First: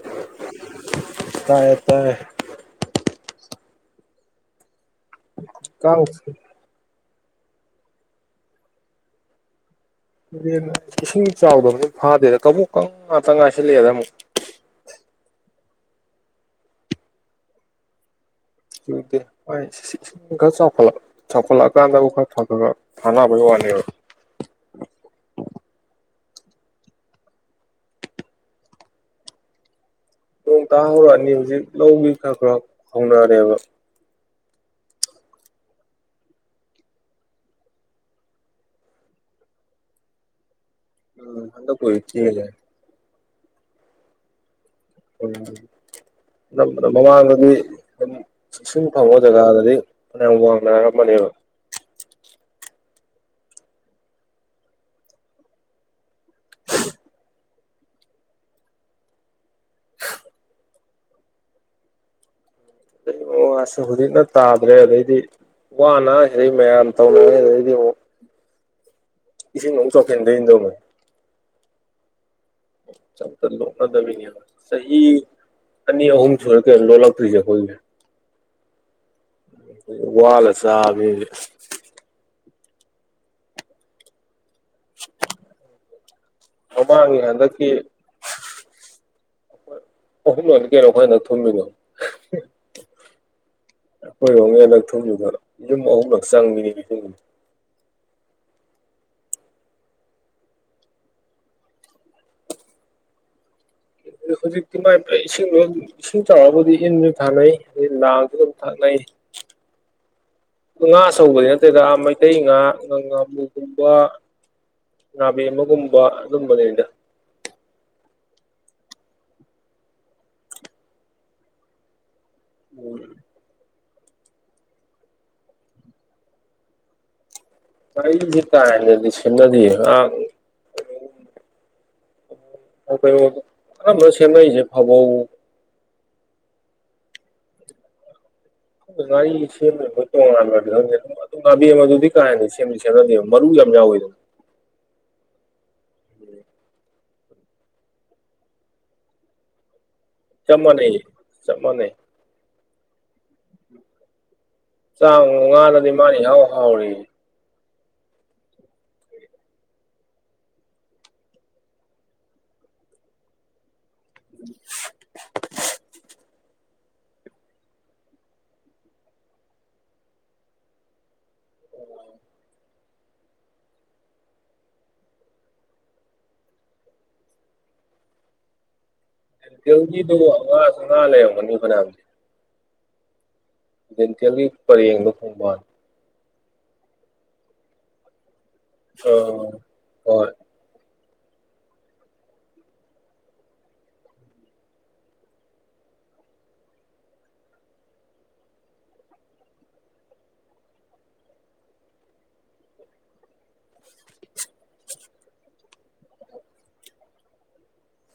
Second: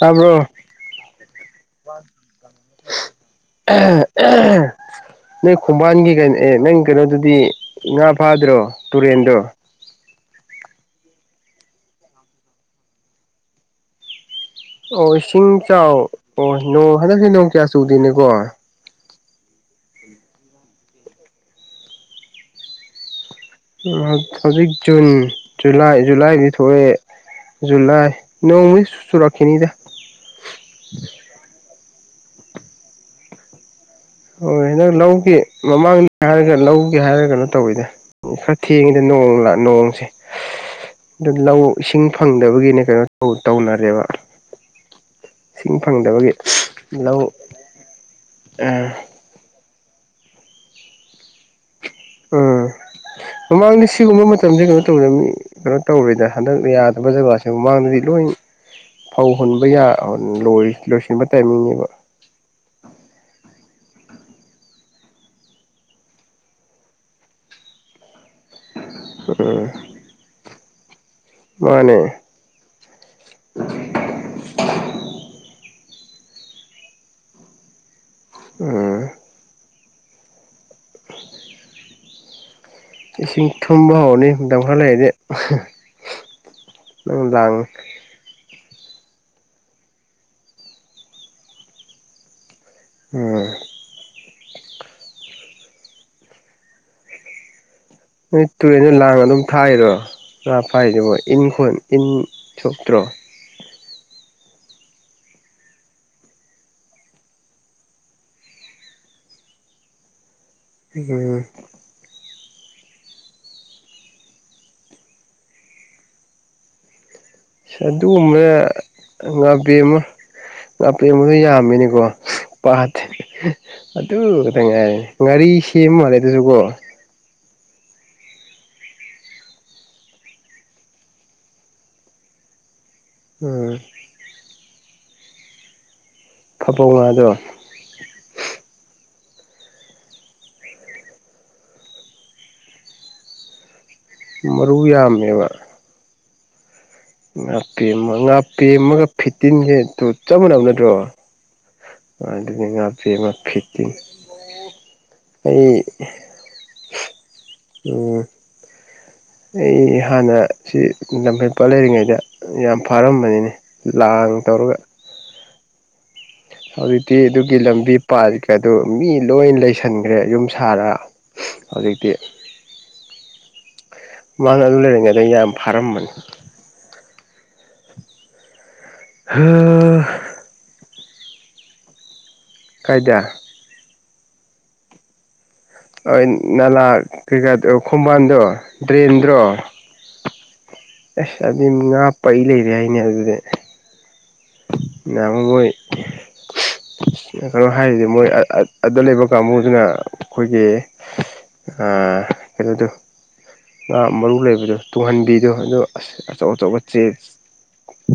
ꯇꯥꯕ꯭ꯔꯣ ꯇꯥꯏꯌꯦ ꯇꯥꯏ ꯅꯣꯏ ꯀꯥꯡ ꯈꯣꯡꯕꯥꯟꯒꯤ ꯀꯩꯅꯣ ꯑꯦ ꯅꯪ ꯀꯩꯅꯣꯗꯨꯗꯤ ꯗꯤ ꯉꯥ ꯐꯥꯗ꯭ꯔꯣ ꯇꯨꯔꯦꯟꯗꯣ ꯍ ꯏꯁꯤꯡ ꯆꯥꯎꯗꯕꯅ ꯐꯥꯗꯦꯗ ꯀꯕꯣꯛ ꯀꯪꯂꯥ ꯇꯪꯉꯥꯏ ꯁꯤꯜꯂꯛꯑꯦꯗ ꯑꯃꯨꯛ ꯑꯣ ꯏꯁꯤꯡ ꯆꯥꯎ ꯑꯣ ꯅꯣꯡ ꯍꯟꯗꯛꯁꯦ ꯅꯣꯡ ꯀꯌꯥ ꯆꯨꯗꯦꯅꯦꯀꯣ ꯍ ꯈꯔ ꯆꯥꯎꯈꯠ ꯆꯥꯎꯈꯠꯂꯛꯑꯀꯥꯟꯗꯕꯨ ꯈꯔ ꯊꯥꯅꯕ ꯇ ꯖꯨꯟ ꯂꯥꯏ ꯖꯨꯂꯥꯏ ꯃꯤ ꯊꯑꯦ ꯖꯨꯂꯥꯏ ꯅꯣꯡ ꯁ ꯆꯨꯔꯥꯈꯤꯅꯤꯗ ꯈ ꯈ ꯈꯣꯡꯗ ꯑꯔꯦꯕ ꯍꯣꯏ ꯍꯟꯗꯪ ꯂꯧꯒꯤꯦ ꯃꯃꯥꯡꯗ ꯍꯥꯏꯔꯒ ꯂꯧꯒꯦ ꯍꯥꯏꯔꯒ ꯀꯩꯅꯣ ꯇꯧꯋꯤꯗ ꯈꯔ ꯊꯦꯡꯉꯤꯗ ꯅꯣꯡꯁꯦ ꯑꯗꯨ ꯎꯝ ꯂꯧ ꯍꯟꯗꯛ ꯏꯁꯤꯡ ꯀꯨꯏꯗ꯭ꯔꯤꯌꯦ ꯐꯪꯗꯕꯒꯤꯅꯦ ꯀꯩꯅꯣ ꯇꯧꯅꯔꯦꯕ ꯏꯁꯤꯡ ꯐꯪꯗꯕꯒꯤ ꯎꯝ ꯂꯧ ꯃꯃꯥꯡꯗꯗꯤ ꯑꯗꯨꯝ ꯏꯨꯝ ꯐꯪꯉ ꯀꯗꯗꯤ ꯋꯥꯔꯝ ꯃꯅꯤ ꯎꯝ ꯃꯃꯥꯡꯗꯤ ꯁꯤꯒꯨꯝꯕ ꯃꯇꯝꯁꯦ ꯀꯩꯅꯣ ꯇꯧ ꯃꯤ ꯀꯩꯅꯣ ꯇꯧꯔꯦꯗ ꯍꯟꯗꯛ ꯌꯥꯗꯕ ꯖꯒꯥꯁꯤꯦ ꯃꯃꯥꯡꯗꯗꯤ ꯂꯣꯏ ꯐꯧ ꯍꯨꯟꯕ ꯌꯥ ꯂꯣꯏꯁꯤꯟꯕ ꯇꯥꯏꯃꯤꯡꯅꯦꯕ ꯎ [unintelligible] ꯋꯥꯁꯨ ꯍꯧꯖꯤꯛꯅ ꯇꯥꯗ꯭ꯔꯦ ꯑꯗꯩꯗꯤ ꯋꯥꯅ ꯍꯥꯏꯩ ꯃꯌꯥꯝ ꯇꯧꯅꯤꯡꯉꯤ ꯑꯗꯩꯗꯤ ꯑꯃꯨꯛ ꯎꯝ ꯏꯁꯤꯡ ꯑꯃꯨꯛ ꯆꯧꯈꯦꯟꯗ ꯏꯗꯧꯅ ꯃꯥꯅꯦ ꯆ ꯆꯗꯕꯤꯅꯤ ꯆꯍꯤ ꯆꯍꯤ ꯑꯅꯤ ꯑꯍꯨꯝ ꯁ ꯀꯦ ꯂꯣꯂꯛꯇꯇ꯭ꯔꯤꯖꯦ ꯀꯣꯏ ꯑꯝ ꯋꯥꯜ ꯆꯟꯅꯦ ꯏꯁꯤꯡ ꯊꯨꯝꯕ ꯍꯧꯔꯅꯤ ꯗꯪꯈꯔ ꯂꯩꯔꯗꯤ ꯅꯪ ꯃꯃꯥꯡꯉ ꯂꯥꯡ ꯍꯟꯗꯛꯀꯤ ꯑꯍꯨꯝ ꯂ ꯀꯩꯅꯣ ꯑꯩꯈꯣꯏ ꯍꯟꯗꯛ ꯊꯨꯝꯃꯤꯅꯣ ꯑꯝ ꯍꯣꯏꯔꯣ ꯍꯟꯗꯛ ꯊꯨꯝꯖꯨ ꯈ ꯌꯨꯝ ꯑꯍꯨꯝꯂꯛ ꯆꯪ ꯃꯤꯅꯤꯒꯤ ꯊ ꯅꯣꯏ ꯇꯨꯔꯦꯟꯅ ꯂꯥꯡ ꯑꯗꯨꯝ ꯊꯥꯏꯔꯣ ꯉꯥ ꯐꯥꯏꯁꯤꯕꯣ ꯏꯟꯈꯣꯟ ꯏꯟ ꯁꯣꯛꯇ꯭ꯔꯣ [inaudible] ꯍꯧꯖꯤꯛꯇꯤ ꯃꯥꯏ ꯏꯁꯤꯡꯗꯣ ꯏꯁꯤꯡ ꯆꯥꯎꯔꯕꯨꯗꯤ ꯏꯟꯁꯨ ꯊꯥꯅꯩ ꯑꯗꯩ ꯂꯥꯡꯁꯨ ꯑꯗꯨꯝ ꯊꯛꯅꯩ ꯉꯥ ꯎꯝ ꯑꯆꯧꯕꯗꯤ ꯅꯠꯇꯦꯗ ꯃꯩꯇꯩ ꯉꯥ ꯉ ꯉꯥꯃꯨꯒꯨꯝꯕ ꯉꯥꯕꯦꯝꯃꯒꯨꯝꯕ ꯑꯗꯨꯕꯅꯤꯗ ꯑꯗꯨꯒꯨꯝꯕꯅ ꯉꯥꯦꯟ ꯑꯃ ꯉꯥ ꯄꯦꯟꯕꯗ ꯌꯥꯝꯃꯤꯅꯦꯀꯣ ꯄꯗ ꯑꯗꯨ ꯇꯉꯥꯏ ꯉꯒꯥꯔꯤ ꯁꯦꯝꯃ ꯃꯥꯜꯂꯦ ꯑꯗꯨꯁꯨꯀꯣ ꯀꯁꯤ ꯀꯥꯏ ꯅꯗꯤ ꯁꯤ ꯅꯗꯤ ꯎꯝ ꯀ ꯆꯦꯅꯏꯁꯦ ꯐꯕꯣ ꯐꯕꯧ ꯉꯥꯗꯣ ꯑ ꯒꯥꯔꯤ ꯁꯦꯝꯗꯕ ꯃꯣꯏ ꯇꯣꯉꯥꯟ ꯈꯪꯗꯦ ꯑꯗꯨꯝ ꯥꯕꯤ ꯑꯃ ꯑꯗꯨꯗꯤ ꯀꯥ ꯍꯦꯟꯅ ꯁꯦꯝꯗꯤ ꯁꯦꯝꯅꯗꯦꯕ ꯃꯔꯨ ꯌꯥꯝ ꯌꯥꯎꯋꯦꯗꯣ ꯃꯔꯨꯌꯥꯃꯕ ꯎꯝ ꯉꯥ ꯄꯦꯝꯃ ꯉꯥ ꯄꯦꯝꯃꯒ ꯐꯤꯠꯇꯤꯟꯒꯤꯦ ꯑꯗꯨ ꯆꯞ ꯃꯥꯟꯅꯕ ꯅꯠꯇ꯭ꯔꯣ ꯃꯥꯟꯅꯩꯌꯦ ꯆꯞ ꯃꯥꯟꯅꯩ ꯑꯗꯨꯗꯤ ꯉꯥꯕꯦꯃ ꯐꯤꯠꯇꯤꯡ ꯆꯥꯃꯉꯥꯗꯗꯤ ꯃꯥꯅꯤ ꯍꯥꯎ ꯍꯥꯎꯔꯤ ꯑꯣ ꯑꯩ ꯍꯥꯟꯅ ꯁꯤ ꯂꯝꯐꯩ ꯄꯥꯠ ꯂꯩꯔꯤꯉꯩꯗ ꯌꯥꯝ ꯐꯥꯔꯝꯕꯅꯤꯅꯦ ꯂꯥꯡ ꯇꯧꯔꯒ ꯍꯧꯖꯤꯛꯇꯤ ꯑꯗꯨꯒꯤ ꯂꯝꯕꯤ ꯄꯥ ꯑꯗꯨ ꯃꯤ ꯂꯣꯏ ꯂꯩꯁꯟꯈ꯭ꯔꯦ ꯌꯨꯝ ꯁꯥꯔꯒ ꯍꯧꯖꯤꯛꯇꯤ ꯃꯥꯡ ꯑꯗꯨ ꯂꯩꯔꯤꯉꯩꯗ ꯌꯥꯝ ꯐꯥꯔꯝꯝꯕꯅꯤ ꯤ ꯇ ꯍꯉ ꯁꯉ ꯂꯩꯅꯤꯕꯅꯦꯌꯥꯝꯗꯤꯦ ꯀꯥꯏꯗ ꯗꯦꯟꯇꯦꯜꯂꯤ ꯄꯔꯦꯡꯗ ꯈꯣꯡꯕꯥꯅꯤ ꯍꯣꯏ ꯅꯥꯂ ꯀꯩꯀꯥꯗꯣ ꯀꯝꯕꯥꯜꯗꯣ ꯑ ꯍꫭꯏ ꯑꯁ ꯑꯗꯨ ꯉꯥ ꯄꯩ ꯂꯩꯔꯦ ꯍꯥꯏꯅꯦ ꯑꯗꯨꯗꯤ ꯌꯥꯝꯃꯒꯣꯏ ꯀꯩꯅꯣ ꯍꯥꯏꯔꯤꯗꯤ ꯃꯣꯏ ꯑꯗꯨ ꯂꯩꯕ ꯀꯥꯡꯕꯨꯗꯨꯅ ꯑꯩꯈꯣꯏꯒꯤ ꯑ ꯀꯩꯅꯣꯗꯣ ꯉꯥ ꯃꯔꯨ ꯂꯩꯕꯗꯣ ꯇꯨꯡꯍꯟꯕꯤꯗꯣ ꯑꯗ ꯑꯁ ꯑꯆꯧ ꯑꯆꯧꯕ ꯆꯦ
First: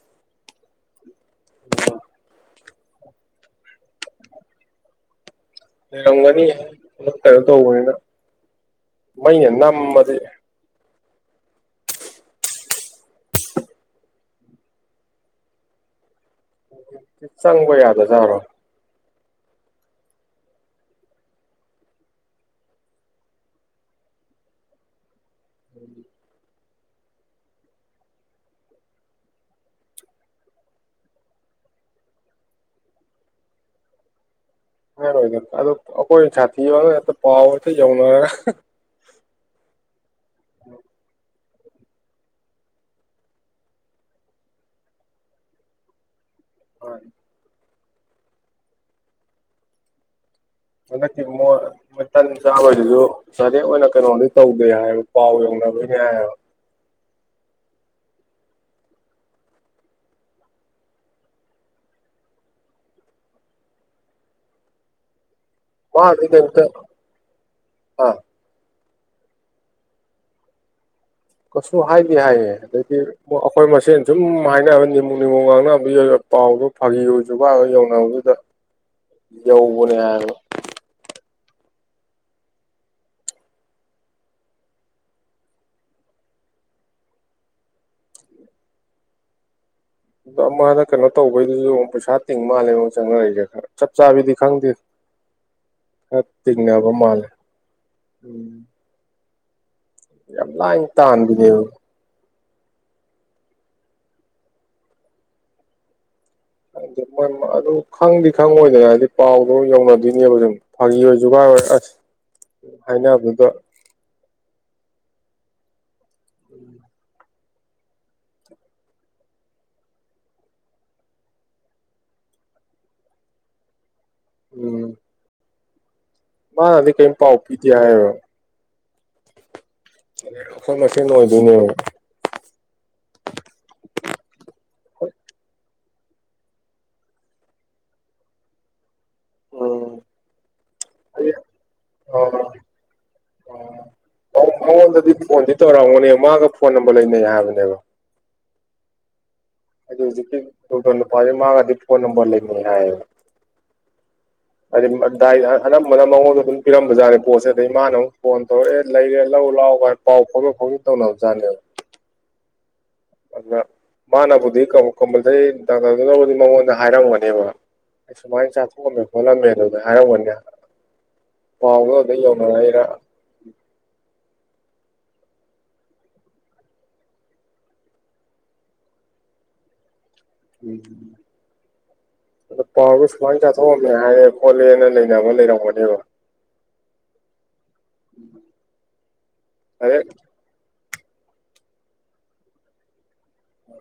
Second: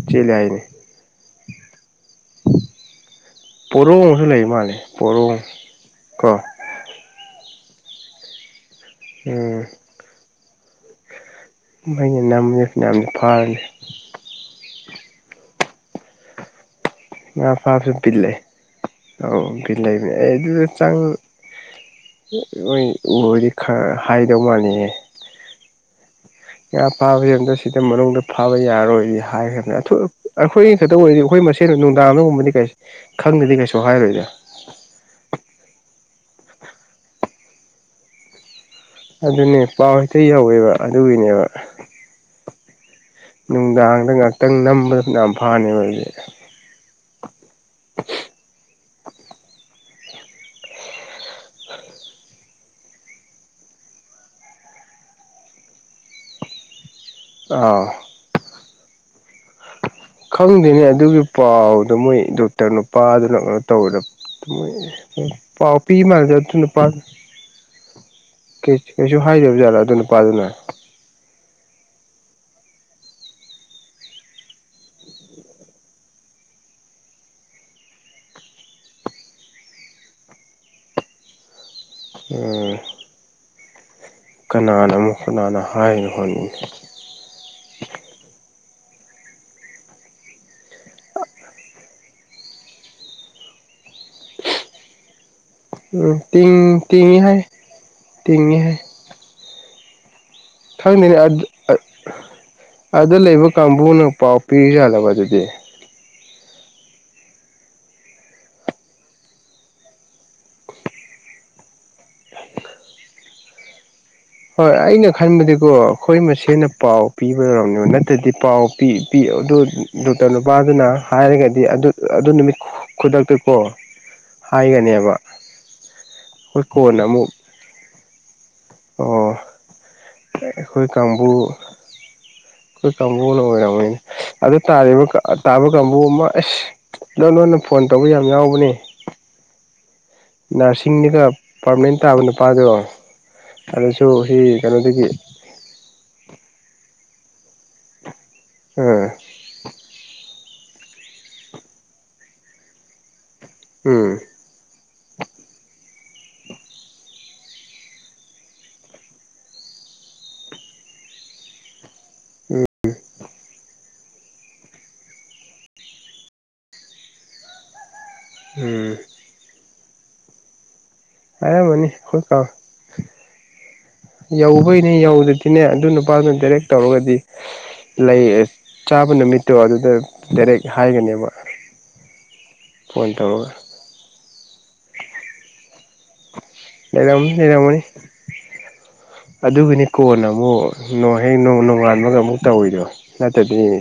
ꯆꯂꯏꯅꯦ [inaudible] ꯄꯣꯔꯣ ꯑꯃꯁꯨ ꯂꯩ ꯃꯥꯜꯅꯤ ꯄꯣꯔꯣꯡ ꯀꯣ ꯂꯩꯔꯝꯒꯅꯤ ꯀꯩꯅꯣ ꯇꯧꯕꯅꯤꯅ ꯃꯩꯅ ꯎꯝ ꯅꯝꯃꯗꯤ ꯃꯩꯅ ꯅꯝꯃ ꯃꯅ ꯐꯥꯔꯅꯤ ꯉꯥ ꯆꯪꯕ ꯐꯥꯕꯁꯨ ꯕꯤꯜꯂꯦ ꯌꯥꯗꯖꯥꯠꯔꯣ ꯑꯧ ꯕꯤꯜꯂꯕꯅꯦ ꯑꯩ ꯑꯗꯨꯗ ꯆꯪ ꯅꯣꯏ ꯎꯔꯗꯤ ꯈꯔ ꯍꯥꯏꯗꯧ ꯃꯥꯅꯤꯌꯦ [unintelligible] ꯉꯥ ꯐꯥꯕꯕꯁꯤ ꯑꯝ ꯁꯤꯗ ꯃꯅꯨꯡꯗ ꯐꯥꯕ ꯌꯥꯔꯣꯏꯗꯤ ꯍꯥꯏꯈ꯭ꯔꯕ ꯑꯩꯈꯣꯏ ꯈꯛꯇ ꯑꯣꯏꯔꯗꯤ ꯑꯩꯈꯣꯏ ꯃꯁꯅ ꯅꯨꯡꯗꯥꯡ ꯑꯃꯒꯨꯝꯕꯗꯤ ꯀꯩ ꯈꯡꯗꯗꯤ ꯀꯩꯁꯨ ꯍꯥꯏꯔꯣꯏꯗ ꯀ ꯑꯣꯏ ꯑꯗ ꯑꯩꯈꯣꯏ ꯁꯥꯇ ꯌꯥ ꯄꯋꯥ ꯑꯣꯏ ꯊ ꯌꯥꯎ ꯅꯔ ꯑꯗꯨꯅꯦ ꯄꯥꯎ ꯍꯦꯛꯇ ꯌꯥꯎꯋꯦꯕ ꯑꯗꯨꯒꯤꯅꯦꯕ ꯅꯨꯡꯗꯥꯡꯗ ꯉꯥꯏꯍꯥꯛꯇꯡ ꯅꯝꯕꯗ ꯌꯥꯝ ꯐꯥꯅꯦꯕ ꯑꯩꯁꯦ ꯍꯣꯏ [inaudible] ꯍꯟꯗꯛꯇꯤ ꯃꯣꯏ ꯃꯩꯇꯟ ꯆꯥꯛ ꯂꯣꯏꯔꯁꯨ ꯆꯥꯔꯦꯛ ꯑꯣꯏꯅ ꯀꯩꯅꯣꯗꯤ ꯇꯧꯗꯦ ꯍꯥꯏꯌꯦꯕ ꯄꯥꯎ ꯌꯧꯅꯕꯅꯦ ꯍꯥꯏꯌꯦꯕ ꯑꯥ ꯈꯡꯗꯦꯅꯦ ꯑꯗꯨꯒꯤ ꯄꯥꯎꯗꯣ ꯃꯣꯏ ꯗꯣꯛꯇꯔ ꯅꯨꯄꯥꯗꯨꯅ ꯀꯩꯅꯣ ꯇꯧꯋꯗ ꯃꯣꯏ ꯃꯣꯏ ꯄꯥꯎ ꯃꯥꯗꯤ ꯄꯤꯃꯗꯦ ꯀꯩꯝꯇ ꯇꯨꯅꯨꯄꯥꯗꯨ ꯑꯥ ꯀꯩ ꯁꯤ ꯗꯁꯨ ꯍꯥꯏꯗꯕꯖꯥꯠ ꯑꯗꯨ ꯅꯨꯄꯥꯗꯨꯅ ꯀꯁꯨ ꯍꯥꯏꯗꯤ ꯍꯥꯏꯌꯦ ꯑꯗꯩꯗꯤ ꯑꯩꯈꯣꯏ ꯃꯁꯦꯟ ꯁꯨꯝ ꯍꯥꯏꯅꯕ ꯅꯤꯃꯨ ꯅꯤꯃꯨ ꯉꯥꯡꯅꯕꯏꯕ ꯄꯥꯎꯗꯣ ꯐꯥꯒꯤꯔꯁꯨꯀꯒ ꯌꯧꯅꯕꯗꯨꯗ ꯌꯧꯕꯅꯦ ꯍꯥꯏꯕ ꯑꯧ ꯀꯅꯥꯅ ꯑꯃꯨꯛ ꯀꯅꯥꯅ ꯍꯥꯏꯅꯦ ꯍꯣꯅꯤ ꯑꯣ ꯑꯃꯅ ꯀꯩꯅꯣ ꯇꯧꯕꯩꯅꯤꯌꯣ ꯄꯩꯁꯥ ꯇꯤꯡ ꯃꯥꯜꯂꯦ ꯃꯦꯛ ꯆꯡꯖꯤꯔꯛꯏꯁꯦ ꯈꯔ ꯆꯞ ꯆꯡꯕꯤꯗꯤ ꯈꯡꯗꯦ ꯎꯝ ꯇꯤꯡ ꯀꯠꯇꯉꯕꯃ ꯇꯤꯡꯉꯤ ꯂꯩꯦ ꯍꯥꯏ ꯎꯝ ꯇꯤꯡꯉꯤ ꯍꯥꯏ ꯏꯡꯇ ꯈꯪꯗꯦꯅꯦ ꯑꯗꯨ ꯑꯕꯤꯗꯦꯕ ꯑꯗ ꯂꯩꯕ ꯀꯥꯡꯕꯨꯅ ꯄꯥꯎ ꯄꯤꯨ ꯌꯥꯂꯕ ꯑꯗꯨꯗꯤ ꯃꯣꯏ ꯑꯗꯨ ꯈꯪꯗꯤ ꯈꯪꯉꯣꯏꯗꯅ ꯍꯥꯏꯗꯤ ꯄꯥꯎꯗꯣ ꯌꯧꯅꯗꯣꯏꯅꯦꯕ ꯁꯨꯝ ꯐꯥꯒꯤ ꯖꯨꯒꯥꯏꯔꯣꯏ ꯑꯁ ꯍꯥꯏꯅꯕꯗ ꯍꯣꯏ ꯑꯩꯅ ꯈꯟꯕꯗꯤꯀꯣ ꯑꯩꯈꯣꯏ ꯃꯁꯦꯟꯅ ꯄꯥꯎ ꯄꯤꯕ ꯌꯥꯔꯝꯅꯦꯕ ꯅꯠꯇ꯭ꯔꯗꯤ ꯄꯥꯎ ꯄꯤ ꯑꯗꯨ ꯗꯣꯛꯇꯔ ꯅꯨꯄꯥꯗꯨꯅ ꯍꯥꯏꯔꯒꯗꯤ ꯑꯗꯨ ꯑꯗꯨ ꯅꯨꯃꯤꯠ ꯈꯨꯗꯛꯇꯀꯣ ꯍꯥꯏꯒꯅꯦꯕ ꯑꯩꯈꯣꯏ ꯃꯥꯗꯤ ꯀꯣꯟꯅ ꯀꯩ ꯑꯃꯨꯛ ꯄꯥꯎ ꯄꯤꯗꯤ ꯍꯥꯏ ꯑꯣ ꯑꯩꯈꯣꯏ ꯀꯥꯡ ꯃꯁꯦꯟ ꯀꯥꯡꯕꯨ ꯑꯣꯏꯗꯣꯏꯅꯦꯕ ꯑꯩꯈꯣꯏ ꯀꯥꯡꯕꯨꯅ ꯑꯣꯏꯔꯝꯅꯦ ꯑꯗꯨ ꯇꯥꯔꯤꯕ ꯇꯥꯕ ꯀꯥꯡꯕꯨ ꯑꯃ ꯑꯦꯁ ꯑꯗꯣ ꯅꯉꯅ ꯐꯣꯟ ꯇꯧꯕ ꯌꯥꯝ ꯌꯥꯎꯕꯅꯦ ꯑꯣꯝ ꯅꯔꯁꯤꯡꯅꯤꯗ ꯄꯥꯔꯃꯅꯦꯟ ꯇꯥꯕ ꯅꯨꯄꯥꯥꯗꯣ ꯑꯗꯨꯁꯨ ꯁꯤ ꯀꯩꯅꯣꯗꯒꯤ ꯣꯅꯦ ꯃꯥꯒ ꯐꯣꯟ ꯅꯝꯕꯔ ꯂꯩꯅꯩ ꯍꯥꯏꯕꯅꯦꯕ ꯑ ꯇ ꯐꯦ ꯃꯥꯒꯗꯤ ꯐꯣꯟ ꯅꯝꯕꯔ ꯂꯩꯅꯤ ꯍꯥꯏ ꯎꯝ ꯍꯥꯏꯩ ꯗꯥꯏ ꯑꯅꯝꯕꯅ ꯃꯉꯣꯟꯗ ꯑꯗꯨꯝ ꯄꯤꯔꯝꯕꯖꯥꯔꯦ ꯄꯣꯠꯁꯦ ꯑꯗꯒꯤꯩ ꯃꯥꯅ ꯑꯃꯨꯛ ꯐꯣꯟ ꯇꯧꯔꯛꯑꯦ ꯂꯩꯔꯦ ꯂꯧ ꯂꯥꯎꯒꯥꯏ ꯄꯥꯎ ꯐꯥꯎ ꯐꯥꯎꯩ ꯇꯧꯥꯎꯅꯅ ꯑ ꯃꯥꯅꯕꯨꯗꯤ ꯀꯝꯄꯜꯁꯔꯤ ꯗꯥꯛꯇꯔꯗꯨꯅꯕꯨꯗꯤ ꯃꯉꯣꯟꯗ ꯍꯥꯏꯔꯝꯒꯅꯦꯕ ꯑꯩ ꯁꯨꯃꯥꯏꯅ ꯎꯝ ꯆꯥꯊꯣꯛꯑꯝꯃꯦ ꯈꯣꯠꯂꯝꯃꯦ ꯑꯗꯨꯗ ꯍꯥꯏꯔꯝꯕꯅꯦ ꯑꯔꯦꯃꯅꯤ ꯍꯣꯏ ꯀ ꯌꯎ ꯑꯩꯈꯣꯏꯅꯦ ꯌꯧꯗꯗꯤꯅꯦ ꯑꯗꯨ ꯅꯨꯄꯥꯗꯨ ꯗꯥꯏꯔꯦꯛ ꯇꯧꯔꯒꯗꯤ ꯂꯩ ꯆꯥꯕ ꯅꯨꯃꯤꯠꯇꯣ ꯑꯗꯨꯗ ꯗꯥꯏꯔꯦꯛ ꯍꯥꯏꯒꯅꯦꯕ ꯑꯣ ꯄꯥꯎꯔꯗꯨ ꯐꯣꯟ ꯁꯨꯃꯥꯏꯅ ꯇꯧꯔꯒ ꯆꯥꯊꯣꯛꯑꯝꯃꯦ ꯍꯥꯏꯔꯦ ꯈꯣꯠꯂꯦꯅ ꯂꯩꯅꯕ ꯂꯩꯔꯝꯒꯅꯦꯕ ꯂꯩꯔꯝꯅꯤ ꯂꯩꯔꯝꯃꯅꯤ ꯑꯗꯨꯒꯤꯅꯤ ꯀꯣ ꯗꯥꯏꯔꯦꯛ ꯅ ꯑꯃꯛ ꯅꯣꯡ ꯍꯦꯛ ꯅꯣꯡ ꯅꯣꯡꯉꯥꯟꯕꯒ ꯑꯃꯨꯛ ꯇꯧꯋꯤꯗꯣ ꯅꯠꯇꯗꯤꯅꯦ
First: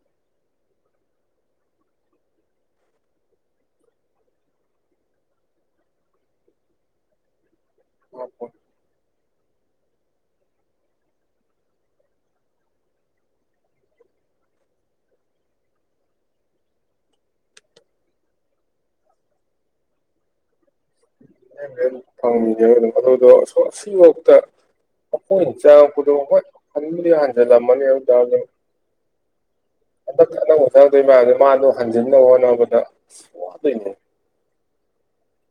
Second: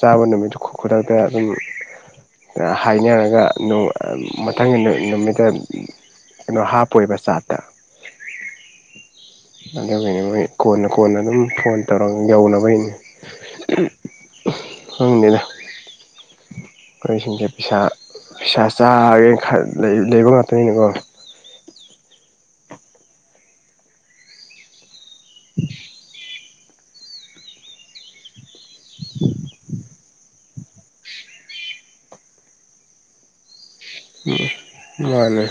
ꯆꯥꯕ ꯅꯨꯃꯤꯠ ꯈꯨꯗꯥꯥꯗ ꯑꯗꯨꯝ ꯍꯥꯏꯅꯔꯒ ꯃꯊꯪꯒꯤ ꯅꯨꯃꯤꯠꯇ ꯀꯩꯅꯣ ꯍꯥꯞꯄꯣꯏꯕ ꯆꯥꯇ ꯑh. ꯑꯗꯨꯅꯦ ꯃꯣꯏ ꯀꯣꯟꯅ ꯀꯣꯟꯅ ꯑꯗꯨꯝ ꯐꯣꯟ ꯇꯧꯔ ꯌꯧꯅꯕꯩꯅꯤ ꯍꯪꯅꯤꯗ. ꯑꯩꯈꯣꯏꯁꯤꯡꯁꯦꯥ ꯄꯁꯥ ꯆꯥꯒꯦꯅ ꯂꯩꯕ ꯉ ꯐꯪꯒꯦꯝ ꯑꯗꯨꯗꯣ ꯁꯤꯐꯥꯎꯇ ꯑꯩꯈꯣꯏꯅ ꯆꯥꯉꯛꯄꯗꯣ ꯍꯣꯏ ꯈꯟꯕꯨꯗꯤ ꯍꯟꯖꯜꯂꯝꯃꯅꯤ ꯍꯥꯏꯕ ꯇꯔꯗ [unintelligible] ꯑꯅꯧꯕꯊꯗꯣꯏ ꯃꯁꯦ ꯃꯥꯗꯣ ꯍꯟꯖꯤꯟꯅꯕ ꯍꯣꯠꯅꯕꯗ ꯋꯥꯗꯣꯏꯅꯦ ꯃꯥꯅꯦ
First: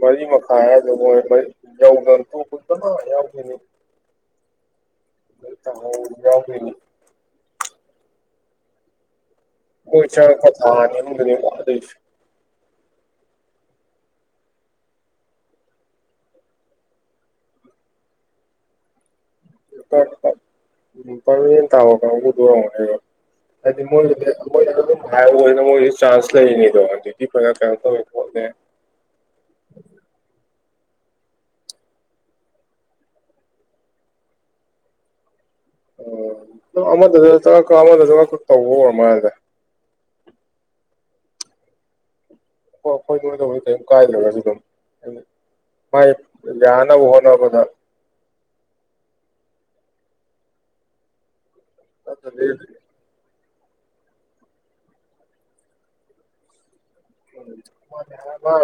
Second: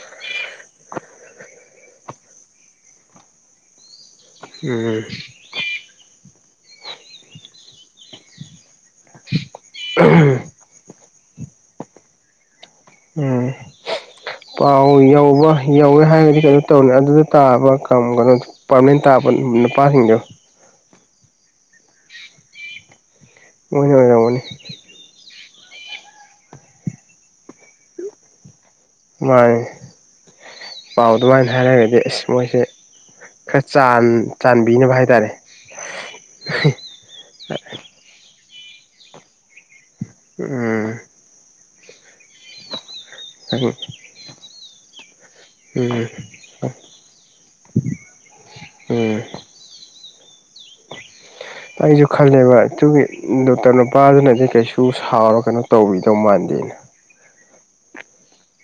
ꯃꯔꯤ ꯃꯈꯥꯏ ꯍꯥꯏꯗ ꯃꯣꯏ ꯌꯧꯗ ꯌꯥꯎꯈꯤꯅꯤ ꯎꯝ ꯌꯥ ꯐꯅꯤ [unintelligible] ꯍꯣꯏ ꯆꯪ ꯀꯊꯥꯅꯤꯒꯅꯤ ꯋꯥꯗꯁꯨ ꯎꯝ ꯄꯥꯎ ꯌꯧꯕ ꯌꯧꯋꯦ ꯍꯥꯏꯔꯒꯗꯤ ꯀꯩꯅꯣ ꯇꯧꯔꯅꯤ ꯑꯗꯨꯗ ꯇꯥꯕ ꯀꯩꯅꯣ ꯄꯥꯔꯃꯅꯦꯟ ꯇꯥꯕ ꯄꯥꯁꯤꯡꯗꯣ ꯎꯝ ꯄꯥꯃꯅ ꯇꯥꯕꯣ ꯀꯥꯡꯕꯨꯗꯨꯔꯝꯣ ꯍꯥꯏꯔꯣ ꯍꯥꯏꯗꯤ ꯃꯣꯏꯅ ꯃꯣꯏ ꯑꯣꯏꯔꯝꯒꯅꯤ ꯃꯣꯏ ꯑꯗꯨꯝ ꯍꯥꯏ ꯑꯣꯏ ꯇ ꯃꯣꯏꯗ ꯆꯥꯟꯁ ꯂꯩꯔꯤꯅꯤꯗꯣ ꯑꯗꯨꯗꯤ ꯐꯖ ꯀꯩꯅꯣ ꯇꯧꯋꯦ ꯈꯣꯠꯂ ꯃꯥꯅꯦ ꯄꯥꯎ ꯑꯗꯨꯃꯥꯏꯅ ꯍꯥꯏꯔꯒꯗꯤ ꯑꯁ ꯃꯣꯏꯁꯦ ꯈꯔꯥꯟ ꯆꯥꯟꯕꯤꯅꯕ ꯍꯥꯏꯇꯥꯔꯦ ꯎ ꯑꯃꯗ ꯑꯃꯗꯈꯛ ꯇꯧꯕ ꯑꯣꯏꯔ ꯃꯥꯜꯁꯦ ꯎꯝ ꯑꯣ ꯑꯩꯈꯣꯏꯗꯧ ꯀꯥꯏ ꯂꯩ ꯑꯗꯨꯝ ꯎꯝ ꯃꯥꯥꯏ ꯌꯥꯅꯕꯨꯅ ꯀꯗ ꯎꯝ ꯑꯩꯁꯨ ꯅꯠꯇ꯭ꯔꯗꯤ ꯈꯜꯂꯦꯕ ꯑꯗꯨꯒꯤ ꯗꯣꯛꯇꯔ ꯅꯨꯄꯥꯗꯨꯅꯗꯤ ꯀꯩꯁꯨ ꯁꯥꯎꯔ ꯀꯩꯅꯣ ꯇꯧꯕꯤꯗꯧ ꯃꯥꯟꯗꯦꯅ ꯌꯥ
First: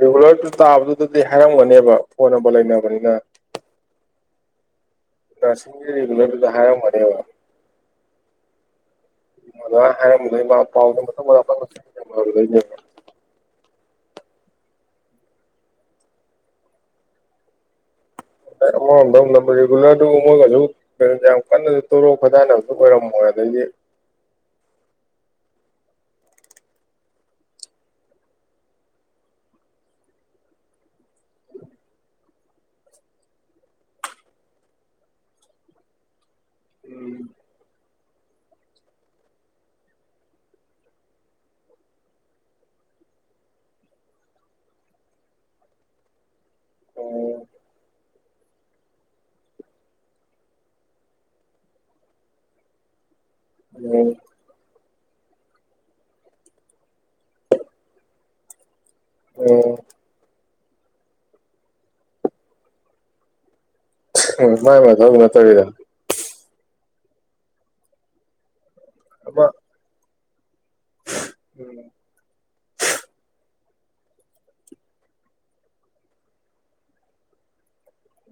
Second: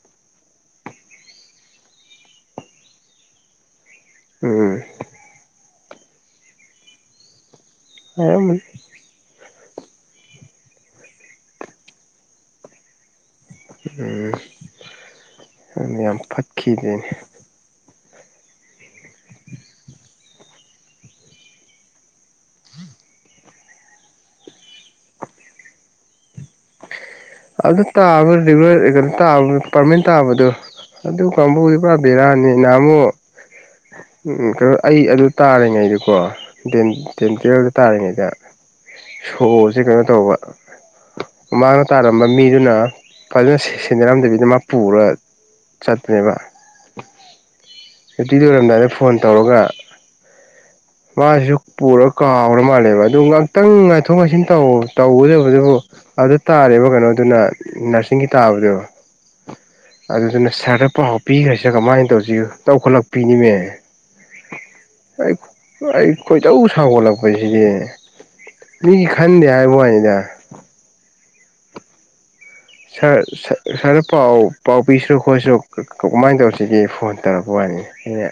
ꯔꯤꯒꯨꯂꯔꯗꯨ ꯇꯥꯕꯗꯨꯗꯗꯤ ꯍꯥꯏꯔꯝꯒꯅꯦꯕ ꯐꯣꯟ ꯅꯝꯕꯔ ꯂꯩꯅꯕꯅꯤꯅ ꯎꯝ ꯒꯂꯔꯗ ꯍꯥꯏ ꯃꯔꯦꯕ ꯑ ꯃ ꯃꯥ ꯍꯥꯏꯔꯝꯗꯩ ꯃꯥ ꯄꯥꯎꯗ ꯃꯊ ꯃꯥꯗꯅꯦ ꯎꯝ ꯑꯗꯨ ꯌꯥꯝ ꯐꯠꯈꯤꯗꯅꯦ ꯔꯦꯒꯨꯂꯔꯃꯒ ꯀꯥꯟ ꯅ ꯊꯣꯛꯣ ꯈꯣꯗꯥꯅꯕꯁꯨ ꯑꯣꯏꯔꯝꯃꯣꯏ ꯑꯗꯗꯤ [unintelligible] ꯑꯗꯨ ꯇꯥꯕ ꯔꯤꯒꯨꯂꯩꯅꯣ ꯇ ꯄꯥꯔꯃꯦꯟ ꯇꯥꯕꯗꯣ ꯑꯗꯨ ꯀꯥꯡꯕꯨ ꯏꯕ ꯕꯤꯦꯔꯥꯅꯤ ꯅꯃꯨꯛ [unintelligible] ꯎꯝ ꯀꯩꯅꯣ ꯑꯩ ꯑꯗꯨ ꯇꯥꯔꯤꯉꯩꯗꯀꯣ ꯗꯦꯟ ꯗꯦꯟ ꯇꯨꯔꯦꯜꯗ ꯇꯥꯔꯤꯉꯩꯗ ꯁꯣꯁꯦ ꯀꯩꯅꯣ ꯇꯧꯕ ꯃꯃꯥꯡꯅ ꯇꯥꯔꯝꯕ ꯃꯤꯗꯨꯅ ꯐꯖꯅ ꯁꯦꯟꯅꯔꯝꯗꯕꯤꯗ ꯃꯥ ꯄꯨꯔ ꯆꯠꯄꯅꯦꯕ ꯎꯝ ꯑꯗꯨꯇꯤ ꯑꯣꯏꯔꯝꯗꯥꯏꯗ ꯐꯣꯟ ꯇꯧꯔꯒ ꯃꯥꯁꯨ ꯄꯨꯔ ꯀꯥꯎꯔ ꯃꯥꯜꯂꯦꯕ ꯑꯗꯨ ꯈꯤꯇꯪ ꯉꯥꯏꯊꯣꯛ ꯉꯥꯏꯁꯤꯟ ꯇꯨ ꯇꯧꯒꯗꯕꯗꯨꯕꯨ ꯑꯗꯨ ꯇꯥꯔꯦꯕ ꯀꯩꯅꯣꯗꯨꯅ ꯅꯔꯁꯤꯡꯒꯤ ꯇꯥꯕꯗꯨ ꯑꯗꯨꯗꯨꯅ ꯁꯥꯔꯗ ꯄꯥꯎ ꯄꯤꯈ꯭ꯔꯁꯦ ꯀꯃꯥꯏꯅ ꯇꯧꯁꯤ ꯇꯧꯈꯠꯂꯛꯄꯤꯅꯤꯃꯦ ꯃꯥꯏ ꯃꯊꯧ ꯑꯩ ꯅꯠꯇꯕꯤꯗ ꯑꯩ ꯈꯣꯏꯗꯧ ꯁꯒꯠꯂꯛꯄꯁꯤꯗꯤ ꯃꯤꯒꯤ ꯈꯟꯗꯦ ꯑꯃ ꯍꯥꯏꯕ ꯋꯥꯅꯤꯗ ꯁꯥꯔ ꯁꯥꯔꯗ ꯄꯥꯎ ꯄꯥꯎ ꯄꯤꯁꯤꯔꯣ ꯈꯣꯠꯁꯤꯔꯣ ꯀꯃꯥꯏꯅ ꯇꯧꯔꯤꯁꯤꯒꯦ ꯐꯣꯟ ꯇꯧꯔꯛꯄ ꯑ ꯑꯩꯅ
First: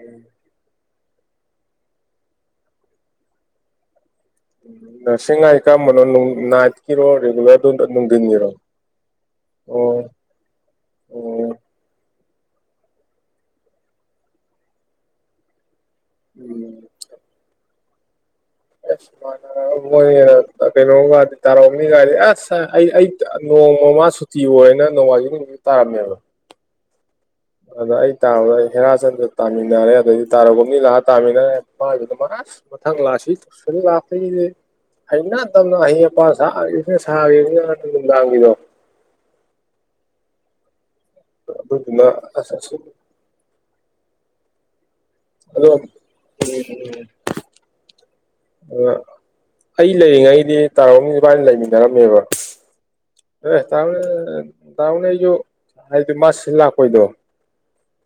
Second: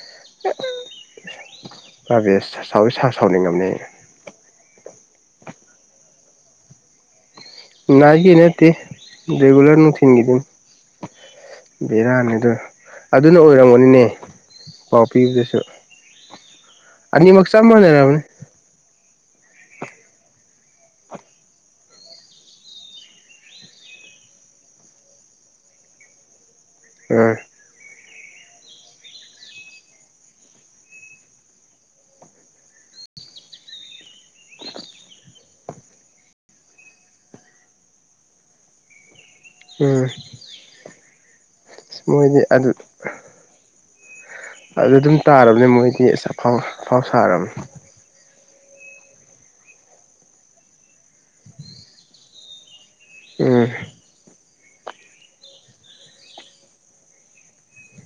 ꯎꯝ ꯀꯕꯤ ꯁꯥꯎꯗꯤ ꯁꯥ ꯁꯥꯎꯅꯤꯡ ꯉꯝꯅꯦ ꯅꯔꯁꯤꯡ ꯍꯥꯏꯗꯤ ꯀꯔꯝꯕꯅꯣ ꯅꯣ ꯅꯥꯏꯠꯀꯤꯔꯣ ꯔꯦꯒꯨꯂꯔ ꯅꯥꯒꯤ ꯅꯠꯇꯦ ꯔꯦꯒꯨꯂꯔ ꯑꯣ ꯅꯨꯡꯊꯤꯟꯒꯤꯗꯨꯅꯤ ꯑꯣ ꯕꯦꯔꯥꯅ ꯑꯗꯨ ꯑꯗꯨꯅ ꯑꯣꯏꯔꯝꯒꯅꯤꯅꯦ ꯄꯥꯎ ꯄꯤꯕꯗꯁꯨ ꯎꯝ ꯃꯅꯦꯔꯎꯅꯤ ꯑꯁꯨꯃꯥꯏꯅ ꯃꯣꯏ ꯀꯩꯅꯣꯝꯒꯗꯤ ꯇꯥꯔꯛꯑꯅꯤꯒꯥꯏꯗꯤ ꯑꯁ ꯑꯩ ꯑꯩ ꯅꯣꯡꯃ ꯃꯥ ꯁꯨꯇꯤ ꯑꯣꯏꯅ ꯅꯣꯡꯃꯥꯏꯖꯤꯡ ꯅꯨꯃꯤꯠ ꯇꯥꯔꯝꯃꯦꯕ ꯎꯝ ꯑꯗ ꯑꯩ ꯇꯥꯕꯗ ꯍꯦꯔꯥꯆꯟꯗ ꯇꯥꯃꯤꯟꯅꯔꯦ ꯑꯗꯩꯗꯤ ꯇꯥꯔꯨꯒꯨꯃꯅꯤ ꯂꯥꯛꯑ ꯇꯥꯃꯤꯟꯅꯔꯦ ꯃꯥꯁꯨ ꯑꯁ ꯃꯊꯪ ꯂꯥꯠꯁꯋꯤꯛꯁꯨꯃꯨꯛ ꯂꯥꯛꯇꯣꯏꯅꯤꯅꯦ ꯍꯩꯅꯗꯝꯅ ꯑꯍꯩ ꯑꯄꯥ ꯁꯥꯒꯤꯝꯁꯤꯕꯅ ꯁꯥꯒꯤꯝꯁꯤꯕꯅ [unintelligible] ꯎꯝ ꯑꯗꯨꯗꯨꯅ ꯃꯣꯏꯗꯤ ꯑꯁ ꯑꯗꯨ ꯑꯁ ꯑꯗꯨ ꯑꯗꯨꯝ ꯇꯥꯔꯕꯅꯦ ꯑꯗꯣ ꯃꯣꯏꯗꯤ ꯑꯁ ꯑꯐꯥꯎ ꯑꯐꯥꯎ ꯁꯥꯔꯕꯅꯤ ꯑ ꯑꯩ ꯂꯩꯔꯤꯉꯩꯗꯤ ꯇꯔꯥꯒꯨꯝꯅꯤ ꯏꯕꯥꯅꯤ ꯂꯩꯃꯤꯟꯅꯔꯝꯃꯦꯕ ꯑꯦ ꯎꯝ ꯇꯥꯅ ꯇꯥꯃꯣꯅ ꯑꯩꯁꯨ ꯍꯥꯏꯗꯤ ꯃꯥꯁꯤ ꯂꯥꯛꯄꯩꯗꯣ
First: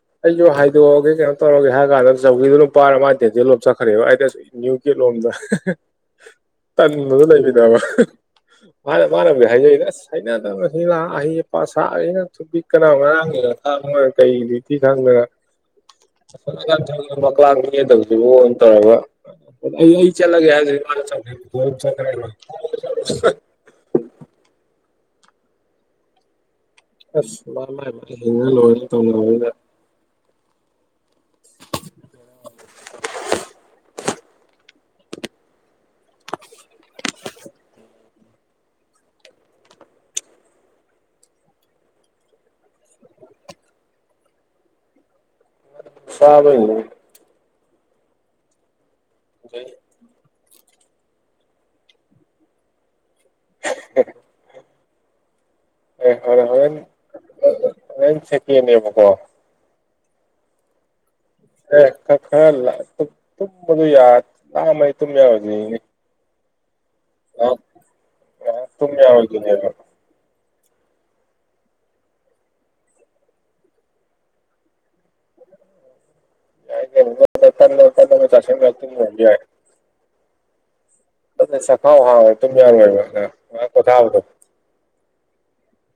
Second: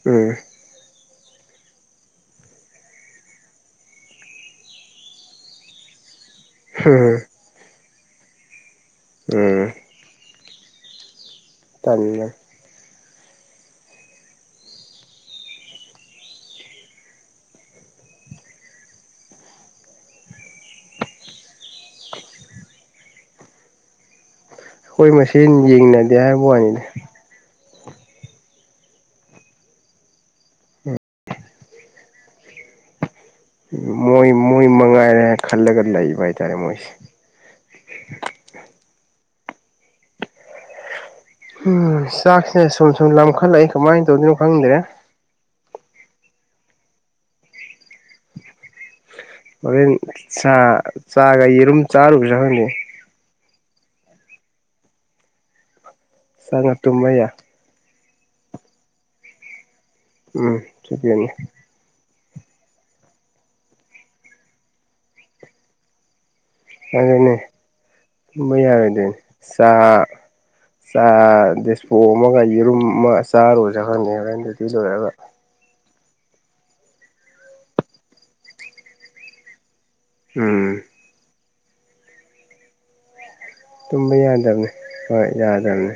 ꯎꯝ ꯑꯩꯁꯨ ꯍꯥꯏꯗꯣꯛꯑꯒꯦ ꯀꯩꯅꯣ ꯇꯧꯔꯒꯦ ꯍꯥꯏ ꯀꯥꯟꯗ ꯆꯧꯒꯤꯗꯨꯅ ꯄꯥꯏꯔ ꯃꯥꯥꯏꯗ ꯇꯦꯇꯦꯂꯣꯝ ꯆꯠꯈ꯭ꯔꯦꯕ ꯑꯩꯗꯤꯁ ꯅ꯭ꯌꯨ ꯇꯦꯠꯂꯣꯝꯗ ꯇꯟꯕꯗꯨ ꯂꯩꯃꯤꯟꯅꯕ ꯃꯥꯅ ꯃꯥꯅꯕꯨꯗꯤ ꯎꯝ ꯍꯥꯏꯖꯩꯗ ꯑꯁ ꯁꯤꯂꯥꯛꯑ ꯑꯍꯩꯑꯄꯥ ꯁꯥꯒꯤꯕꯁꯤꯅ ꯇꯟꯕꯅꯤ ꯊꯨꯄꯤꯀꯅ ꯉ ꯉꯔꯥꯡꯒꯤ ꯉꯈꯥ ꯃꯥꯅ ꯀꯩ ꯗꯨꯇꯤ ꯈꯪꯗꯅ ꯥ [unintelligible] ꯇꯧꯔꯕ ꯑꯩ ꯑꯩ ꯆꯠꯂꯒꯦ ꯍꯥꯏꯁ ꯆꯠꯈ꯭ꯔꯦ ꯀꯣꯜꯑꯝ ꯆꯠꯈꯔꯦꯕ ꯈꯣꯏ ꯃꯁꯦꯟ ꯌꯦꯡꯅꯗꯦ ꯍꯥꯏꯕ ꯋꯥꯅꯤꯅꯦ ꯑꯁ ꯃꯥꯏ ꯃꯥꯏ ꯍꯤꯡꯉ ꯂꯣꯏꯔꯦꯅ ꯇꯧꯖꯕꯁꯤꯗ ꯃꯣꯏ ꯃꯣꯏ ꯃꯉ ꯀꯥꯏ ꯈꯜꯂꯒ ꯂꯩꯕ ꯍꯥꯏꯇꯔꯦ ꯃꯣꯏꯁꯤ [inaudible] ꯎꯝ ꯆꯥꯛꯁꯤꯅꯦ ꯁꯨꯝ ꯁꯨꯝ ꯂꯈꯠꯂꯛꯏ ꯀꯃꯥꯏꯅ ꯇꯧꯗꯣꯏꯅꯣ ꯈꯪꯗ꯭ꯔꯦ ꯆꯥꯗꯣꯏꯅꯤ ꯍꯣꯔꯦꯟ ꯆꯥ ꯆꯥꯒ ꯌꯦꯔꯨꯝ ꯆꯥꯔꯨꯁꯤꯔ ꯈꯪꯗꯦ [inaudible] ꯑꯦ ꯍꯣꯏ ꯆꯪꯉ ꯍꯣꯔꯦꯟ ꯇꯨꯝꯕ ꯌꯥ ꯍꯣꯔꯦꯟ ꯁꯀꯤꯅꯦꯕꯀꯣ ꯎꯝ ꯁꯤꯒꯤꯅꯦ ꯑꯦ ꯀ ꯈꯔ ꯇꯨꯝ ꯇꯨꯝꯕꯗꯨ ꯌꯥ ꯂꯥꯝꯃꯗꯤ ꯇꯨꯝ ꯌꯥꯎꯔꯣꯏꯗꯔꯤꯅꯤꯅꯦ ꯑꯗꯨꯅꯦ ꯇꯨꯝꯕ ꯉꯥꯏꯍꯥꯛ ꯇꯨꯝ ꯌꯥꯔꯣꯏ ꯗꯩꯅꯦ ꯌꯥꯔꯣꯏꯗꯣꯏꯅꯦꯕ ꯆ ꯆꯥ ꯗꯤꯁꯄꯣ ꯑꯃꯒ ꯌꯦꯔꯨꯝ ꯑꯃ ꯆꯥꯔꯨꯖꯤꯔ ꯈꯪꯗꯦ ꯍꯨꯔꯥꯟꯕ ꯗꯨꯇꯤ ꯂꯣꯏꯔꯒ ꯌꯥꯏ ꯀꯩꯅꯣ ꯇꯟꯗꯣ ꯇꯟꯗꯣ ꯇꯟꯖꯣ ꯑꯝ ꯆꯥꯁꯤꯟꯒꯔ ꯇꯨꯝꯒꯔꯁꯨ ꯌꯥꯏ ꯎꯝ ꯑꯗꯨ ꯆꯈꯥꯎ ꯍꯥꯡꯑ ꯇꯨꯝ ꯌꯥꯔꯣꯏꯕ ꯅ ꯇꯨꯝꯕ ꯌꯥꯗꯕꯅꯤ ꯍꯣꯏ ꯌꯥꯗꯕꯅꯤ